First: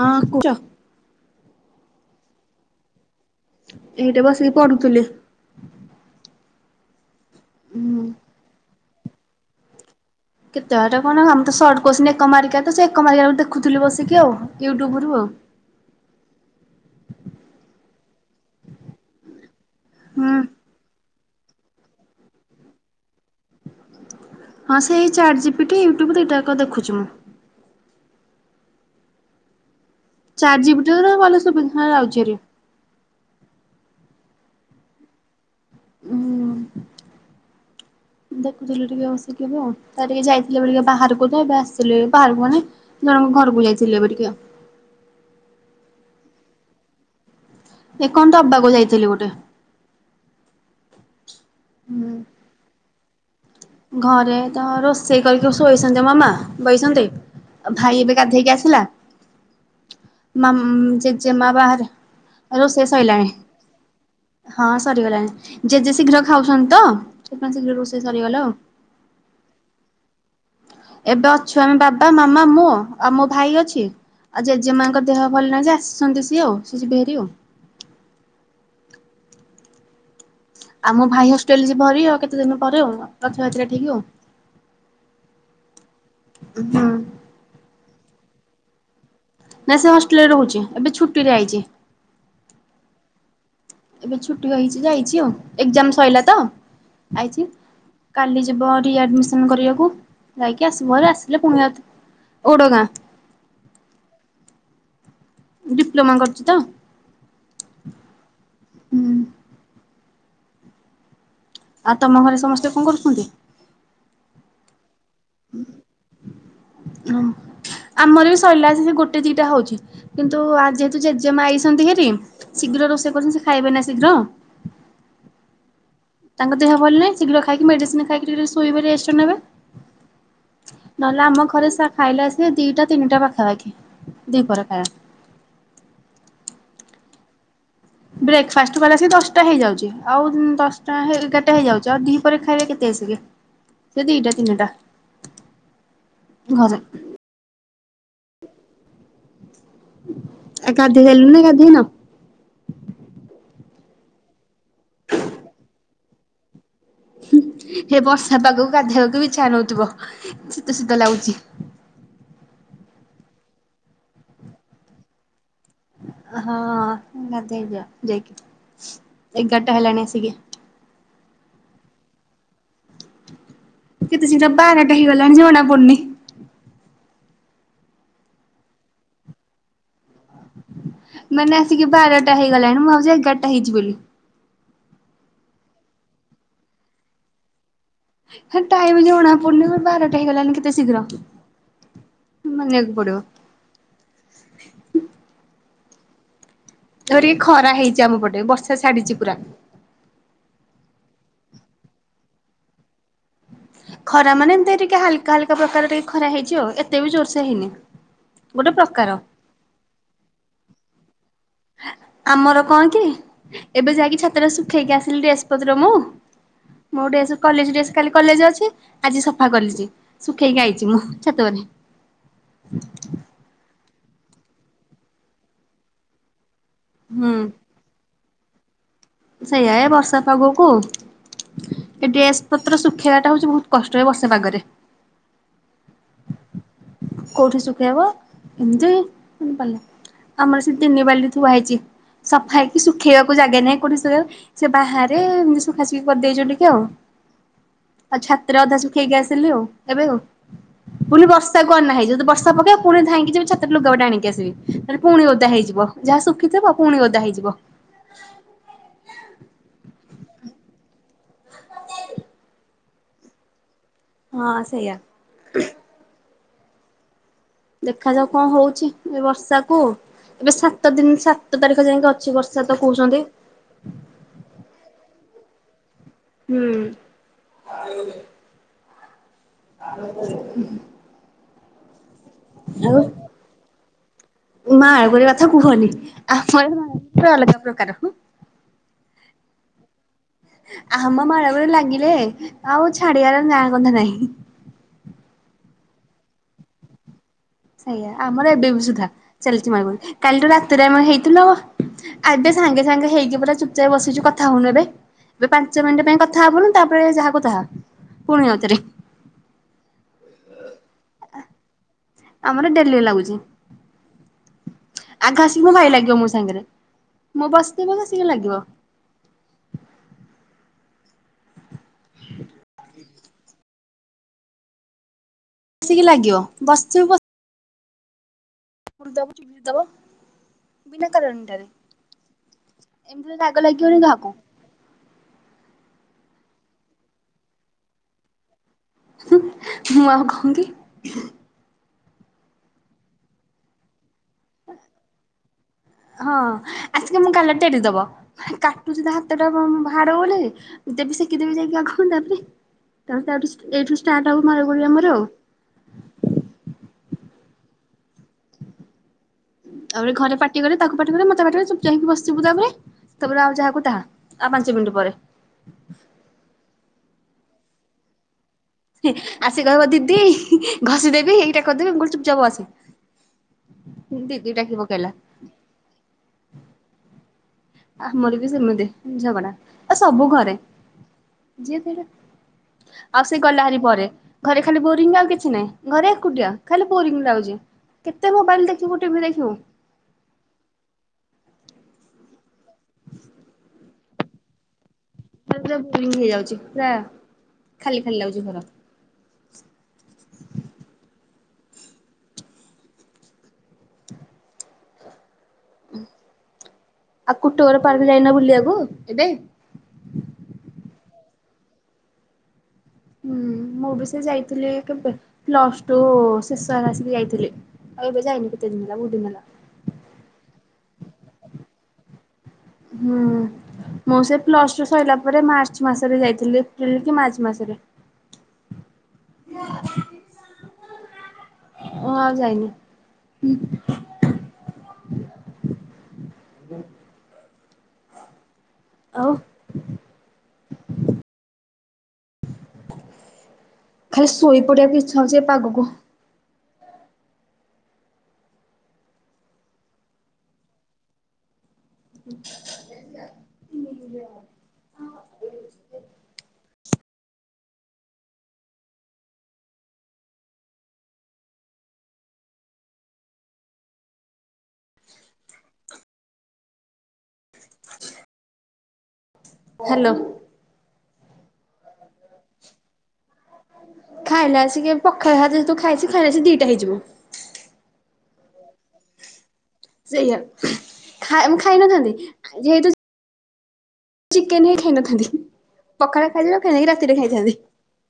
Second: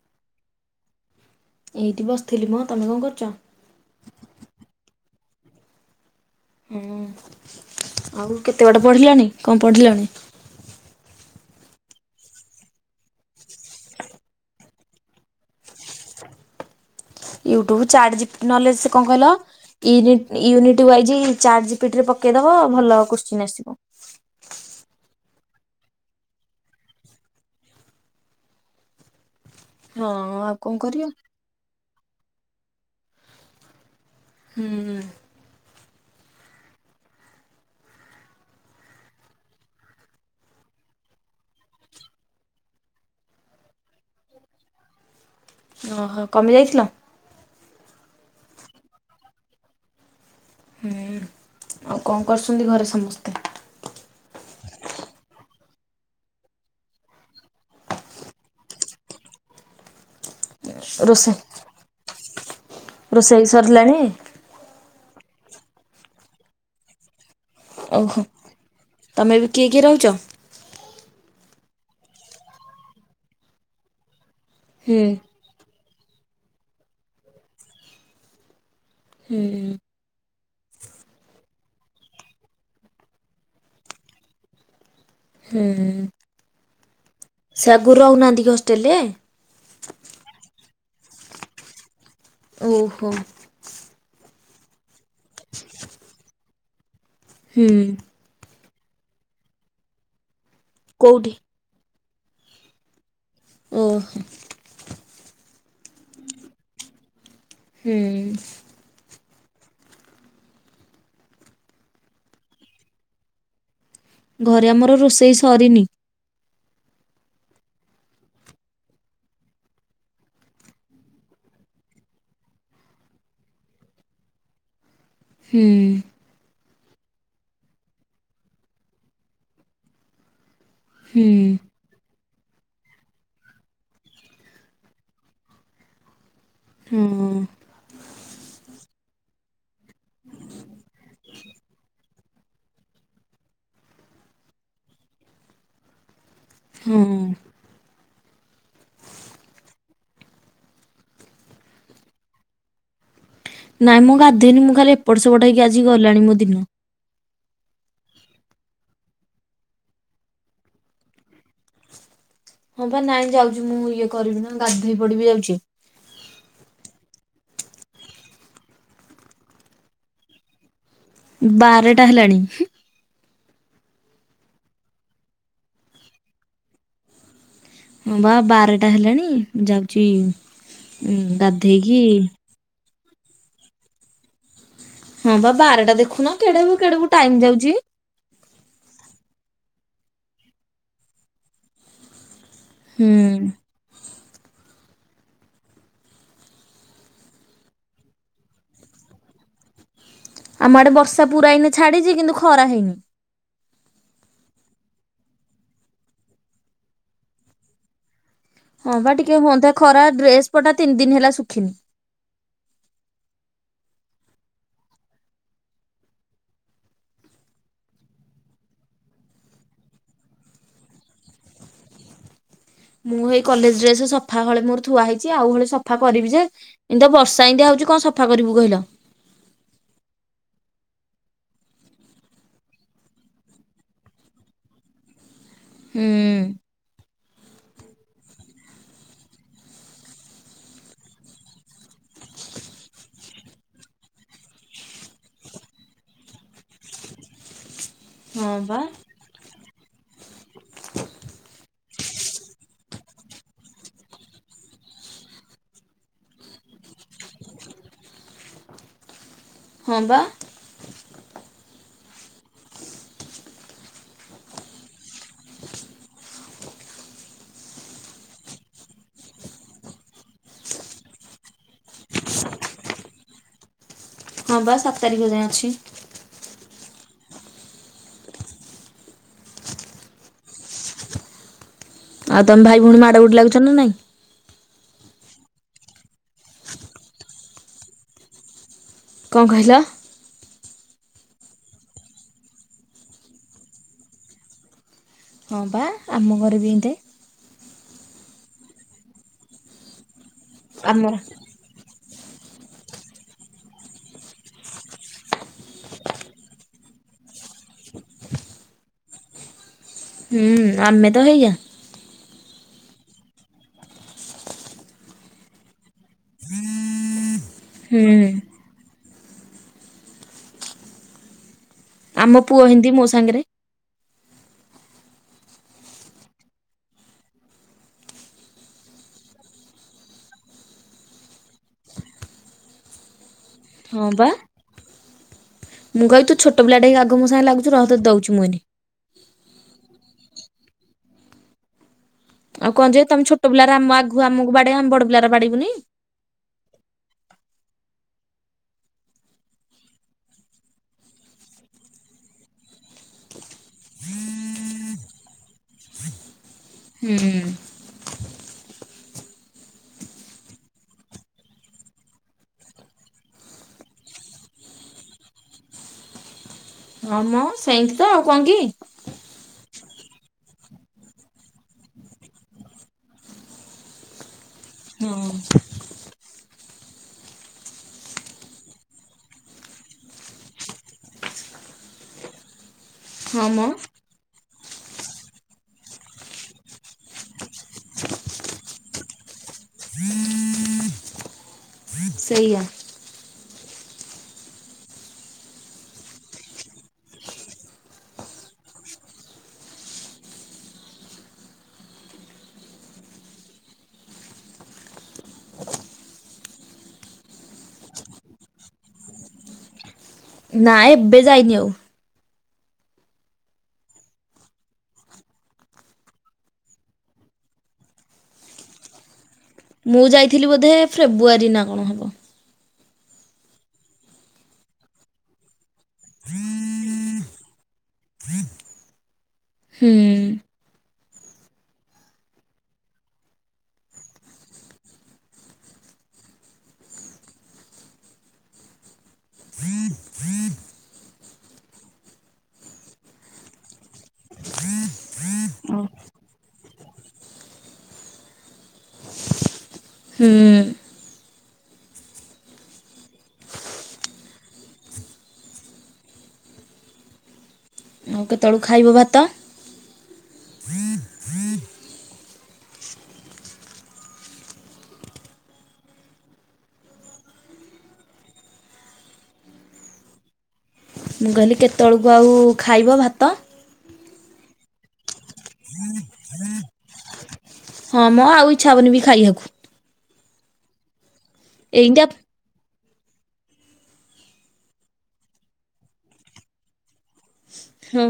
ହଁ କୁଚ ଏଇଠି ବସିଥିଲି ମଁ ତମେ କ'ଣ କରୁଛ? ଏଇଟା ବସିକି ପଢୁଥିଲେ। ହୁଁ ହୁଁ ଆଉ କେତେ ବାଟେ ପଢିଲାଣି। କ'ଣ ପଢିଲାଣି? କେତେବେଟା କ'ଣ ଆମ ତ ସର୍ଟ କହୁ ଏକମାରିକା ତ ସେ ଏକମାରିକାୁ ଦେୁ ବିକ ଆଉ ୟୁଟ୍ୟୁବ ରୁ ଆଉ। ୟୁଟ୍ୟୁବ ଚାଟ ନଲେଜ କ'ଣ ହୁଁ କହିଲୟନି ୟାଇଯ ଚାଟ ଜ ପିଠରେ ପକେଇଦବ ଭଲ କୁଚନ୍ ଆସିବ। ହଁ ସେଇ ଚଟ ଜପି ଟା ୟୁଟ୍ୟୁବ ଏଇଟା ଦେଖୁଛି ମୁଁ। ହଁ ଆଉ ଚାରି କଣ ଜିବି କରିବା? ଟ ଭଲ ସୁବିଧ ଯାଉଛି। ହୁଁ ହୁଁ ଦେଖୁଥିଲୁ ଟିକେ ବସିକିବ ଆଉ ତା ଟିକେ ଯାଇଥିଲେ। ବ ଟିକେ ବାହାରକୁ ତ ଏବେ ଆସିଥିଲେ ବାହାରକୁ ମାନେ ଜଣଙ୍କ ଘରକୁ ଯାଇଥିଲି ଏବେ ଟିକେ। ଓହୋ କମି ଯାଇଥିଲ। ଏ କ'ଣ ତବବାକୁ ଯାଇଥିଲି ଗୋଟେ। ହୁଁ ଆଉ କ'ଣ କରୁଛନ୍ତି? ଘରେ ସମସ୍ତେ ଘରେ ତ ରୋଷେଇ କରିକି ଶୋଇଛନ୍ତି। ମାମା ବହିସଛନ୍ତି। ଭାଇ ଏବେ ଗାଧେଇକି ଆସିଲା। ମା ରୋଷେଇ ଜେଜେମା ବାହହାର ରୋଷେଇ ସୋଇଲାଣି। ରୋଷେଇ ସରିଲାଣି? ହଁ ସରିଗଲାଣି ଜେଜେ ଶୀଘ୍ର ଖାଉଛନ୍ତି ତ ସେଣ ଶୀଘ୍ର ରୋଷେଇ ସରିଗଲା ଆଉ। ତୁମେ ବି କିଏ କିଏ ରହୁଛ? ଏବେ ଅଛୁ ଆମେ ବାବା ମାମା ମୁଁ ଆଉ ମୋ ଭାଇ ଅଛି ଆଉ ହୁଁ ଜେଜେମାଙ୍କ ଦେହ ଭଲ ନାହିଁ ଯେ ଆସିଛନ୍ତି। ସିଏ ଆଉ ସି ଯି ହେହାରରି ଆଉ ହୁଁ ହୁଁ ଆଉ ମୋ ଭାଇ ହଷ୍ଟେଲରେ ଯିବ ଭରି ଆଉ କେତେ ଦିନ ପରେ ଆଉ ରଥଯତି୍ରା ଠିକ ଆଉ ହୁଁ ହଁ ସାଗରୁ ରହୁନାହାନ୍ତି କି ହଷ୍ଟେଲ ରେ। ନାଇଁ ସେ ହଷ୍ଟେଲ ରେ ରହୁଛି ଏବେ ଛୁଟି ରେ ଆଇଛି। ଓହୋ। ଏବେ ଛୁଟି ହେଇଛି ଯାଇଛି ଆଉ ଏକ୍ଜାମ ସରିଲା ତ ଆଇଛି। ହୁଁ କାଲି ଯିବ ରିଆଡ଼ମିସନ୍ କରିବାକୁ ଯାଇକି ଆସିବ ଆରେ କୋଉଠି? ଆସିଲେ ପୁଣି ଓଡ଼ଗାଁ। ଓହୋ। ଡିପ୍ଲୋମା କରୁଛି ତ। ହୁଁ। ହୁଁ ଆଉ ତମ ଘରେ ସମସ୍ତେ କ'ଣ କରୁଛନ୍ତି? ଘରେ ଆମର ରୋଷେଇ ସରିନି। ଆମର ବି ସଇଲା ସେ ଗୋଟେ ଦିଟା ହଉଛି। କିନ୍ତୁ ଆଜି ଯେହେତୁ ଜେଜେମା ଆଇଛନ୍ତି ହେରି ଶୀଘ୍ର ରୋଷେଇ କରୁଛନ୍ତି ସେ ଖାଇବେ ନା ଶୀଘ୍ର। ହୁଁ। ତାଙ୍କ ଦେହ ଭଲନାହିଁ ଶୀଘ୍ର ଖାଇକି ମେଡ଼ିସିନ ଖାଇକି ଟିକେ ଶୋଇବ ରେଷ୍ଟ ନେବେ। ନହେଲେ ହୁଁ ଆମ ଘରେ ସ ଖାଇଲା ଆସିକି ଦିଟା ତିନିଟା ପାଖାପାଖି ଦିପହରେ ଖାଇବା। ହୁଁ ବ୍ରେକଫାଷ୍ଟ କଲାସି ଦଶଟା ହେଇଯାଉଛି ଆଉ ଦଶଟା ଏଗାରଟା ହେଇଯାଉଛି ଆଉ ଦି ପରେ ଖାଇଲେ କେତେ ଆସିକି। ସେ ଦିଟା ତିନିଟା ଘରେ ହଁ। ଆ ଗାଧେଇ ସାଇଲୁନି ନା ଗାଧେଇନୁ? ନାଇଁ ମୁଁ ଗାଧୋଇନି ମୁଁ ଖାଲି ଏପଟ ସେପଟ ହେକି ଆଜିି ଗଲାଣି ମୋ ଦିନ। ହେ ବର୍ଷା ପାଗକୁ ଗାଧେଇବାକୁ ବି ଇଛା ହୋଉନଥିବ ଶୀତ ଶୀତ ଲାଗୁଛି। ହଁ ବା ନାଇଁ ଯାଉଛି ମୁଁ ଇଏ କରିବି ନା ଗାଧେଇ ପଡିିବି ଯାଉଚି। ହଁ ହେଇଯ ଯାଇକି ଏ ଘଣ୍ଟା ହେଲାଣି ସଗ ବାରଟା ହେଲାଣି। କେତେ ଶୀଘ୍ର ବାରଟା ହେଇଗଲାଣି ଜଣାପଡୁନି ହଁ ବା ବାରଟା ହେଲାଣି ଯାଉଛି। ଉଁ ମାନେ ଆସିକି ଗାଧେଇକି ବାରଟା ହେଇଗଲାଣି ମୁଁ ଭାବୁଚି ଏଗାରଟା ହେଇଛି ବୋଲି। ହଁ ବା ବାରଟା ଦେଖୁନ କେଡକୁ କେଡକୁ ଟାଇମ ଯାଉଛି। ହେ ଟାଇମ ଜଣା ପଡୁନି ବାରଟା ହେଇ ଗଲାଣି କେତେ ଶୀଘ୍ର ମାନିବାକୁ ପଡିବ। ହୁଁ। ଧର ଖରା ହେଇଛି ଆମ ପଟେ ବର୍ଷା ଛାଡିଛି ପୁରା। ଆମ ଆଡ଼େ ବର୍ଷା ପୁରା ଏନେ ଛାଡ଼ିଛି କିନ୍ତୁ ଖରା ହେଇନି। ଖରା ମାନେ ଏମିତି ଟିକେ ହାଲକା ହାଲକା ପ୍ରକାର ଟିକେ ଖରା ହେଇଛି ଆଉ ଏତେ ବି ଜୋରସ ହେଇନି। ଗୋଟେ ହଁ ପ୍ରକାର ବା ଟିକେ ହୁଅନ୍ତା ଖରା ଡ୍ରେସ ପଟା ତିନି ଦିନ ହେଲା ଶୁଖିନି। ଆମର କଣ କି ଏବେ ଯାଇକି ଛାତଟା ଶୁଖେଇକି ଆସିଲି ଡ୍ରେସ ପତର ମୁଁ। ମୋ ଡ୍ରେସ କଲେଜ ଡେସ୍ କାଲି କଲେଜ ଅଛି ଆଜି ସଫା କଲିଛି। ଶୁଖେଇକି ଆଇଚି ମୁଁ ଛାତପରେ। ମୁଁ ଏଇ କଲେଜ ଡ୍ରେସ ସଫା ହଳେ ମୋର ଥୁଆ ହେଇଚି ଆଉ ହଳେ ସଫା କରିବି ଯେ ଯୋଉ ହୁଁ। ବର୍ଷା ଏନ୍ତିଆ ହଉଛି କଣ ସଫା କରିବୁ କହିଲ? ସେଇଆ ଏ ବର୍ଷା ପାଗକୁ ଏ ଡ୍ରେସ ପତ୍ର ଶୁଖେଇବା ଟା ହଉଛି ବହୁତ କଷ୍ଟରେ ବର୍ଷା ପାଗରେ। ହୁଁ। କୋଉଠି ଶୁଖେଇବ ଏମିତି ଆମର ସେ ତିନି ବାଲ୍ଟି ଥୁଆ ହେଇଛି। ସଫା ହେକି ଶୁଖେଇବାକୁ ଜାଗା ନାଇଁ କୋଉଠି ସୁଖେଇବ? ସେ ବାହାରେ ଏମତି ସୁଖାସୁଖି କରିଦେଇଚୁ ଟିକେ ଆଉ। ଆ ହଁ ଛାତରେ ଅଧା ବା ଶୁଖେଇକି ଆସିଲି ଆଉ ଏବେ ଆଉ ବୁଲି ବର୍ଷା କନାହିଁ ଯଦି ବର୍ଷା ପକେଇବ ପୁଣି ଧାଇଁକି ଯିବି ଛାତରେ ଲୁଗାପଟା ଆଣିକି ଆସିବି ତାପରେ ପୁଣି ଓଦା ହେଇଯିବ। ଯାହା ଶୁଖିଥିବ ପୁଣି ଓଦା ହେଇଯିବ। ହଁ ବା। ହଁ ସେଇଆ। ଦେଖାଯାଉ କଣ ହଉଛି ଏ ବର୍ଷାକୁ ଏବେ ସାତ ଦିନ ସାତ ତାରିଖ ଯାଇକି ଅଛି ବର୍ଷା ତ କହୁଛନ୍ତି। ହଁ ବା ସାତ ତାରିଖ ଯାଏଁ ଅଛି। ହୁଁ ଉଁ। [unintelligible] ଆଉ ତମେ ଭାଇ ଭଉଣୀ ମାଡ ଗୋଡ଼ ଲାଗୁଛ ନା ନାଇଁ? ମାଡ଼ ଗୋଳି କଥା କୁହନି [unintelligible] ଅଲଗା ପ୍ରକାର କଣ କହିଲ? ଆମ ମାଳଗୋଳ ଲାଗିଲେ ଆଉ ଛାଡିବାର ନାଁ ଗନ୍ଧ ନାହିଁ। ହଁ ପା ଆମ ଘରେ ବି ଏନ୍ତେ ସେଇଆା ଆମର ଏବେ ବି ସୁଧା ଚାଲିଛି ମାଡ଼ଗୋଳ କାଲିଠୁ ରାତିରେ ଆମେ ଆମର ହେଇଥିଲୁ। ଏବେ ସାଙ୍ଗେ ସାଙ୍ଗେ ହେଇକି ପୁରା ଚୁପ୍ ଚାପ ବସିଛୁ କଥା ହଉନୁ ଏବେ। ଏବେ ପାଞ୍ଚ ମିନିଟ ପାଇଁ କଥା ହବୁନୁ ତାପରେ ଯାହାକୁ ତାହା ପୁଣି ଆଉଥରେ। ହୁଁ ଆମେ ତ ହେଇୟା। ଆମର ଡ଼େଲି ଲାଗୁଛି। ଆଗ ଆସିକି ମୋ ଭାଇ ଲାଗିବ ମୋ ସାଙ୍ଗରେ ମୁଁ ବସିଥିବି ହୁଁ ଆସିକି ଲାଗିବ। ଆମ ପୁଅ ହିନ୍ତି ମୋ ସାଙ୍ଗେରେ। ଆସିକି ଲାଗିବ ବସିଥିବୁ ବସି ପୁଡ଼ି ଦବ ଚିମିଡ଼ି ଦବ ବିନା କାରଣଟାରେ। ଏମିତିରେ ରାଗ ଲାଗିବନି ହଁ ବା। କାହାକୁ? ମୁଁ କହିିବି ତୁ ଛୋଟ ପିଲାଟେ ହେଇକି ଆଗ ମୋ ସାଙ୍ଗରେ ଲାଗୁଛୁ ରହ ତତେ ଦଉଚି ମୁଁ ଏଇନେ। ମୁଁ ଆଉ କଁ କି? ଆଉ କଁ ଯେ ତମେ ଛୋଟ ପିଲାରା ଆମ ଆଗୁ ଆମକୁ ବାଡ଼େଇବ ଆମ ବଡ଼ ପିଲାରା ବାଡ଼େଇବୁନି? ହଁ ଆସିକି ମୋ ଗାଲରେ ଟେଡ଼ି ଦବ। କାଟୁଚି ତା ହାତଟା ହାଡ଼େ ବୋଲି ଦେବି ସେକି ଦେବି ଯାଇକି ଆଗ ତାପରେ। ତାପରେ ତାଠୁ ଏଇଠୁ ଷ୍ଟାର୍ଟ ହବ ମାରଗୋଳି ଆମର ଆଉ। ହୁଁ। ତାପରେ ଘରେ ପାଟି କରିବେ ତାକୁ ପାଟି କରିବେ ମତେ ପାଟି କରିବେ ଚୁପ୍‌ଚାପ ହେଇକି ବସିିବୁ ତାପରେ। ତାପରେ ଆଉ ଯାହାକୁ ତାହା ଆଉ ପାଞ୍ଚ ମିଣ୍ଟି ପରେ। ହଁ ମ ସେଇନ୍ତି ତ ଆଉ କଁ କି? ଆସି କହିବ ଦିଦି ଘଷି ଦେବି ଏଇଟା କରି ଦେବି ମୁଁ କହିବି ଚୁପ୍ ଚାପେ ବସେ। ଦିଦି ଡ଼ାକି ପକେଇଲା। ଆମର ବି ସେମିତି ଝଗଡ଼ା ଆ ସବୁ ଘରେ। ଯିଏ ସେଟା ଆଉ ସେ ହଁ ମ ଗଲା ହାରିି ପରେ। ଘରେ ଖାଲି ବୋରିଂ ଆଉ କିଛି ନାଇଁ ଘରେ ଏକୁଟିଆ ଖାଲି ବୋରିଂ ଲାଗୁଚି। କେତେ ମୋବାଇଲ ଦେଖିବୁ ଟିଭି ଦେଖିବୁ? ସେଇଆ। ପୁରା ପୁରା ବୋରିଙ୍ଗ ହେଇଯାଉଛି ପୁରା ଖାଲି ଖାଲି ଲାଗୁଚି ଘର। ଆଉ କୁଟଘର ପାର୍କ ଯାଇନ ବୁଲିବାକୁ ଏବେ? ନାଁ ଏବେ ଯାଇନି ଆଉ। ହୁଁ ମୁଁ ବି ସେ ଯାଇଥିଲି କେବେ ପ୍ଲସ ଟୁ ଶେଷ ହେ ଆସିକି ଯାଇଥିଲି। ଆଉ ଏବେ ଯାଇନି କେତେ ଦିନି ହେଲା ବହୁତ ଦିନ ହେଲା। ମୁଁ ଯାଇଥିଲି ବୋଧେ ଫ୍ରେବୃୟାରୀ ନା କଣ ହବ। ହୁଁ। ମୁଁ ସେ ପ୍ଲସ ଟୁ ସଇଲା ପରେ ମାର୍ଚ୍ଚ ମାସରେ ଯାଇଥିଲି ଏପ୍ରିଲ କି ମାର୍ଚ୍ଚ ମାସରେ। ହୁଁ। ଓ ଆଉ ଯାଇନି। ଆଉ ଖାଲି ଶୋଇ ପଡ଼ିବାକୁ ଇଚ୍ଛା ହଉଛି ଏ ପାଗକୁ। ହୁଁ। [unintelligible] ଆଉ କେତେବେଳୁ ଖାଇବ ଭାତ? ହ୍ୟାଲୋ। ମୁଁ କହିଲି କେତେବେଳକୁ ଆଉ ଖାଇବ ଭାତ? ଖାଇଲା ଆସିକି ପଖାଳ ହାତ ଯେତୁ ଖାଇଚି ଖାଇଲା ଆସି ଦିଟା ହେଇଯିବ। ହଁ ମ ଆଉ ଇଚ୍ଛା ହବନି ବି ଖାଇବାକୁ। ସେଇଆ ଖା ମୁ ଖାଇ ଏଇଟା ନଥାନ୍ତି ଯେହେତୁ ଚିକେନ ହିଁ ଖାଇ ନଥାନ୍ତି ପଖାଳ ଖାଇ ଖାଇଦେଇକି ରାତିରେ ଖାଇଥାନ୍ତି। ହଁ।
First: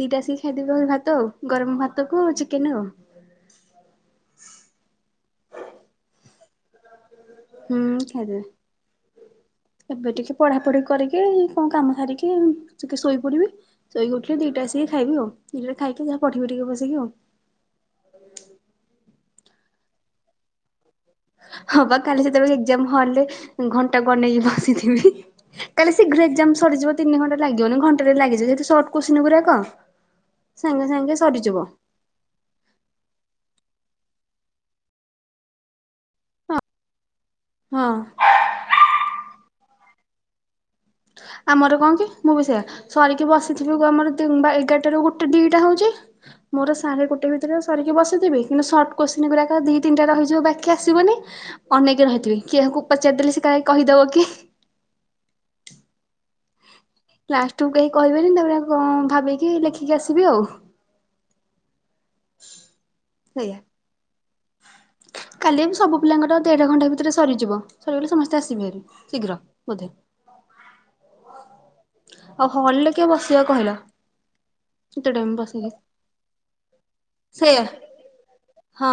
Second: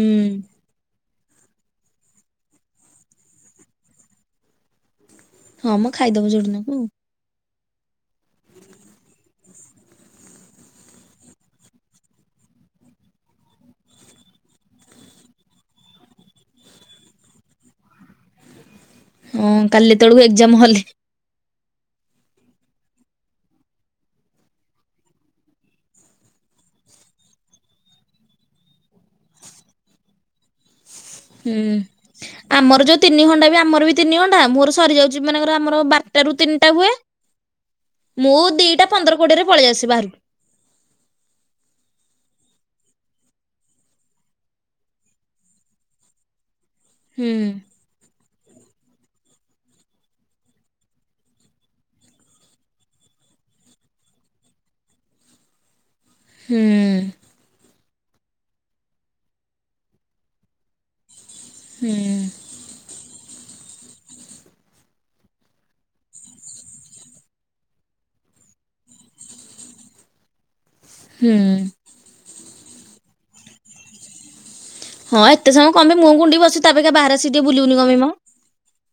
ଦିଟା ଆସିକି ଖାଇଦେବି ଆଉ ଭାତ ଆଉ ଗରମ ଭାତକୁ ଆଉ ଚିକେନ ଆଉ। ହଁ ମୁଁ ଖାଇଦବ ଯୋଡନାକୁ। ହୁଁ ଖଇଦେବି। ଏବେ ଟିକେ ପଢାପଢି କରିକି କଣ କାମ ସାରିକି ଟିକେ ଶୋଇପଡିବି। ଶୋଇକି ଉଠିଲେ ଦିଟା ଆସି ଖାଇବି ଆଉ ଦିଟାରେ ଖାଇକି ଯାହା ପଢିବି ଟିକେ ବସିକି ଆଉ। ହଁ କାଲି ଏତେବେଳକୁ ଏକ୍ଜାମ ହଲ ରେ। ହଁ ବା କାଲି ସେତେବେଳେ ଏଗ୍ଜାମ୍ ହଲରେ ଘଣ୍ଟାକୁ ଅନେଇ ବସିଥିବି। କାଲି ଶୀଘ୍ର ଏକ୍ଜାମ ସରିଯିବ ତିନି ଘଣ୍ଟା ଲାଗିବନି ଘଣ୍ଟାଟେ ଲାଗିଯିବ ଯେହେତୁ ସର୍ଟ କୋଶ୍ଚିନ୍ ଗୁରାକ। ସାଙ୍ଗେ ସାଙ୍ଗେ ହୁଁ। ସରିଯିବ। ଆମର ଯୋଉ ତିନି ଘଣ୍ଟା ବି ଆମର ବି ତିନି ଘଣ୍ଟା ମୋର ସରିଯାଉଛି ମନେକର ଆମର ବାର୍ ଟାରୁ ତିନଟା ହୁଏ। ହଁ। ମୁଁ ଦି ଟା ପନ୍ଦର କୋଡ଼ିଏରେ ପଳେଇ ଆସେ ବାହାରକୁ। ଆମର କଣ କି ମୁଁ ବି ସେଇୟା। ସରିକି ବସିଥିବେ ଗ ଆମର ଦି ବା ଏଗାରଠାରୁ ଗୋଟେ ଦିଟା ହଉଛି। ମୋର ସାଢ଼େ ଗୋଟେ ହୁଁ ଭିତରେ ସରିକି ବସିଥିବି କିନ୍ତୁ ସର୍ଟ କୋଶ୍ଚିନ୍ ଗୁରାକ ଦି ନି ଟା ରହିଯିବ ବାକି ଆସିବନି। ଅନେଇକି ରହିଥିବି କିଏ କୁ ପଚାରଦେଲେ ସେ କାଳେ କହିଦବ କି? ହୁଁ। ଲାଷ୍ଟକୁ କେହି କହିବେନି ତାପରେ କଣ ଭାବିକି ଲେଖିକି ଆସିବି ଆଉ। ହୁଁ। ସେଇୟା। କାଲି ସବୁ ପିଲାଙ୍କର ଦେଢ଼ ଘଣ୍ଟା ଭିତରେ ସରିଯିବ ସରିଗଲେ ସମସ୍ତେ ଆସିବେ। ଶୀଘ୍ର ବୋଧେ। ହୁଁ। ଆଉ ହଲରେ କିଏ ବସିବ କହିଲ। ହଁ ଟାଇମ ଏତେ ବସିକି ସମୟ କଣ ପାଇଁ ମୁହଁ କୁ ଉଣ୍ଡିବସି ତା ଅପେକ୍ଷା ବାହାରେ ଆସି ଟିକେ ସେଇଆ ବୁଲିବୁନି କଣ ପାଇଁ ମ। ହଁ।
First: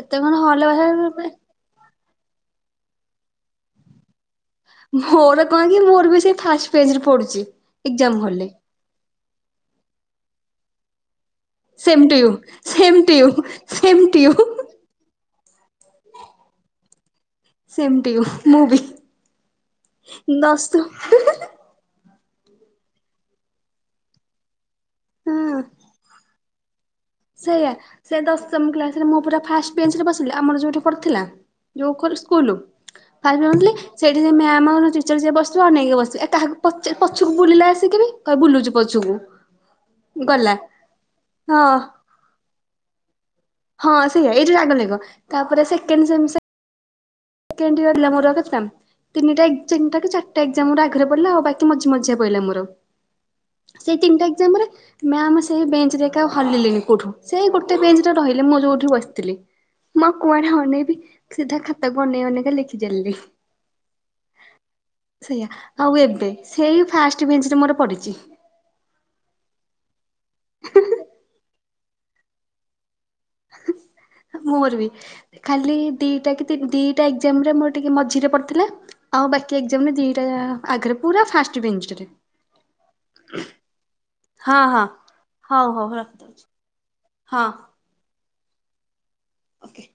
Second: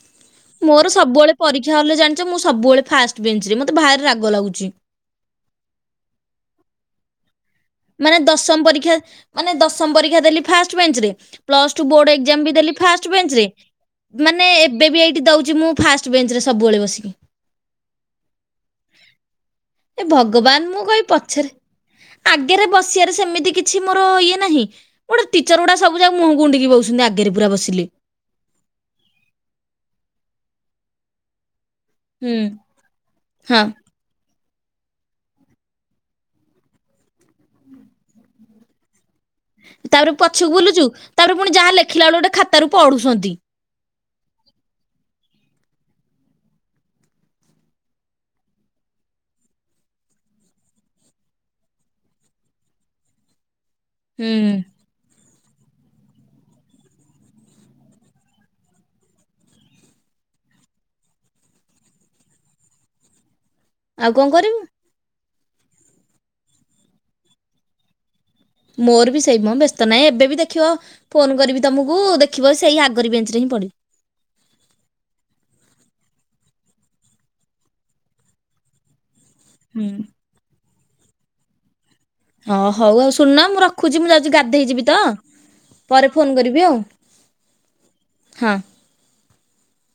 ଏତେ କଣ ହ ମୋର ସବୁବେଳେ ପରୀକ୍ଷା ହଲ ରେ ଜାଣିଛ ମୁଁ ସବୁବେଳେ ଫାଷ୍ଟ ବେଞ୍ଚ ରେ ମତେ ଭାରି ରାଗ ଲାଗୁଛି। ମୋର କଣ କି ମୋର ବି ସେ ଫାଷ୍ଟ ପେଜ୍ରେ ପଡୁଛି। ଏକ୍ଜାମ ମାନେ ହଲରେ ଦଶମ ପରୀକ୍ଷା ମାନେ ଦଶମ ପରୀକ୍ଷା ଦେଲି ଫାଷ୍ଟ ବେଞ୍ଚ ରେ। Plus two same board you exam ବି ଦେଲି same first to you bench ରେ ସେମ୍ ଟୁ ୟୁ। ମାନେ ଏବେ ବି ଏଇଠି ଦଉଛି ମୁଁ ଫାଷ୍ଟ ବେଞ୍ଚ ରେ ସବୁବେଳେ ବସିକି। ସେମ ଟୁ ୟୁ ମୁଁ ବି ଏ ଭଗବାନ ଦଶମ ହି ହି ଆଗେରେ ବସିବାରେ ସେମିତି କିଛି ମୋର ଇଏ ନାହିଁ ଗୋଟେ ଟିଚର ଗୁଡା ସବୁ ଯାକ ମୁହଁ କୁ ଉଣ୍ଡିକି ବହୁଛନ୍ତି ଆ ସେଇଆା ସେ ଦଶମ୍ କ୍ଲାସ୍ ରେ ମୁଁ ପୁରା ଫାଷ୍ଟ ବେଞ୍ଚ ରେ ବସିଲି ଆମର ଯୋଉଠି ପଢ଼ିଥିଲା। ଯୋଉ ଖୋ ହୁଁ। ସ୍କୁଲ ହଁ ସେଇଠି ସେ ମ୍ୟାାମ ଆଉ ଟିଚର୍ ଯିଏ ବସଥିବ ଅନେଇକି ବସିଥିବ ଏ କାହାକୁ ପଚ୍ ପଛକୁ ବୁଲିଲେ ଆସିକି ବି କହିବ ବୁଲୁଛୁ ପଛୁକୁ। ତାପରେ ପଛକୁ ବୁଲୁଛୁ ତାପରେ ପୁଣି ହଁ ଯାହା ଲେଖିଲା ବେଳୁ ଗୋଟେ ଖାତାରୁ ପଢୁଛନ୍ତି। ହଁ ସେଇଆ ଏଇ ଯୋ ରାଗ ଲାଗିବ ତାପରେ ସେକଣ୍ଡ ସେମିଷ୍ଟର। [unintelligible] ତିନିଟା ଏକ୍ଜାମ ଟାକୁ ଚାରିଟା ଏକ୍ଜାମ ମୋର ଆଗରେ ପଡିଲା। ଆଉ ବାକି ମଝି ମଝିଆ ପଇଲା ମୋର। ସେଇ ତିନିଟା ହୁଁ। ଏକ୍ଜାମ ରେ ମ୍ୟାମ ସେଇ ବେଞ୍ଚରେ ଏକା ହଲିଲେନି କୋଉଠୁ ସେଇ ଗୋଟେ ବେଞ୍ଚରେ ରହିଲେ ମୁଁ ଯୋଉଠି ବସିଥିଲି। ମୁଁ ଆଉ କୁଆଡେ ଅନେଇବି ସିଧା ଖାତାକୁ ଅନେଇ ଅନେଇ କା ଲେଖି ଚାଲିଲି। ଆଉ କଣ କରିବୁ? ସେଇଆ ଆଉ ଏବେ ସେଇ ଫାଷ୍ଟ ବେଞ୍ଚରେ ମୋର ପଡିଛି। ମୋର ବି ସେଇ ମ ବ୍ୟସ୍ତ ନାହିଁ ଏବେ ବି ଦେଖିବ ଫୋନ କରିବି ତମକୁ ଦେଖିବ ସେଇ ଆଗରି ବେଞ୍ଚ। ରେ ହିଁ ପଡ଼ିବ। ମୋର ବି। ଖାଲି ଦିଟା କି ତି ଦିଟା ଏକ୍ଜାମରେ ମୋର ଟିକେ ମଝିରେ ପଡ଼ିଥିଲା। ଆଉ ବାକି କି ହୁଁ। ଦିଟା ଆଗରେ ପୁର ଫାଷ୍ଟ ବେଞ୍ଚରେ। ହଁ ହଉ ଆଉ ଶୁଣନ ମୁଁ ରଖୁଛି ମୁଁ ଯାଉଛି ହଁ ହଁ ଗାଧେଇଯିବି ତ। ହଉ ହଉ ପରେ ଫୋନ ରଖିଦଉଛି କରିବି ଆଉ ହଁ। ଓକେ।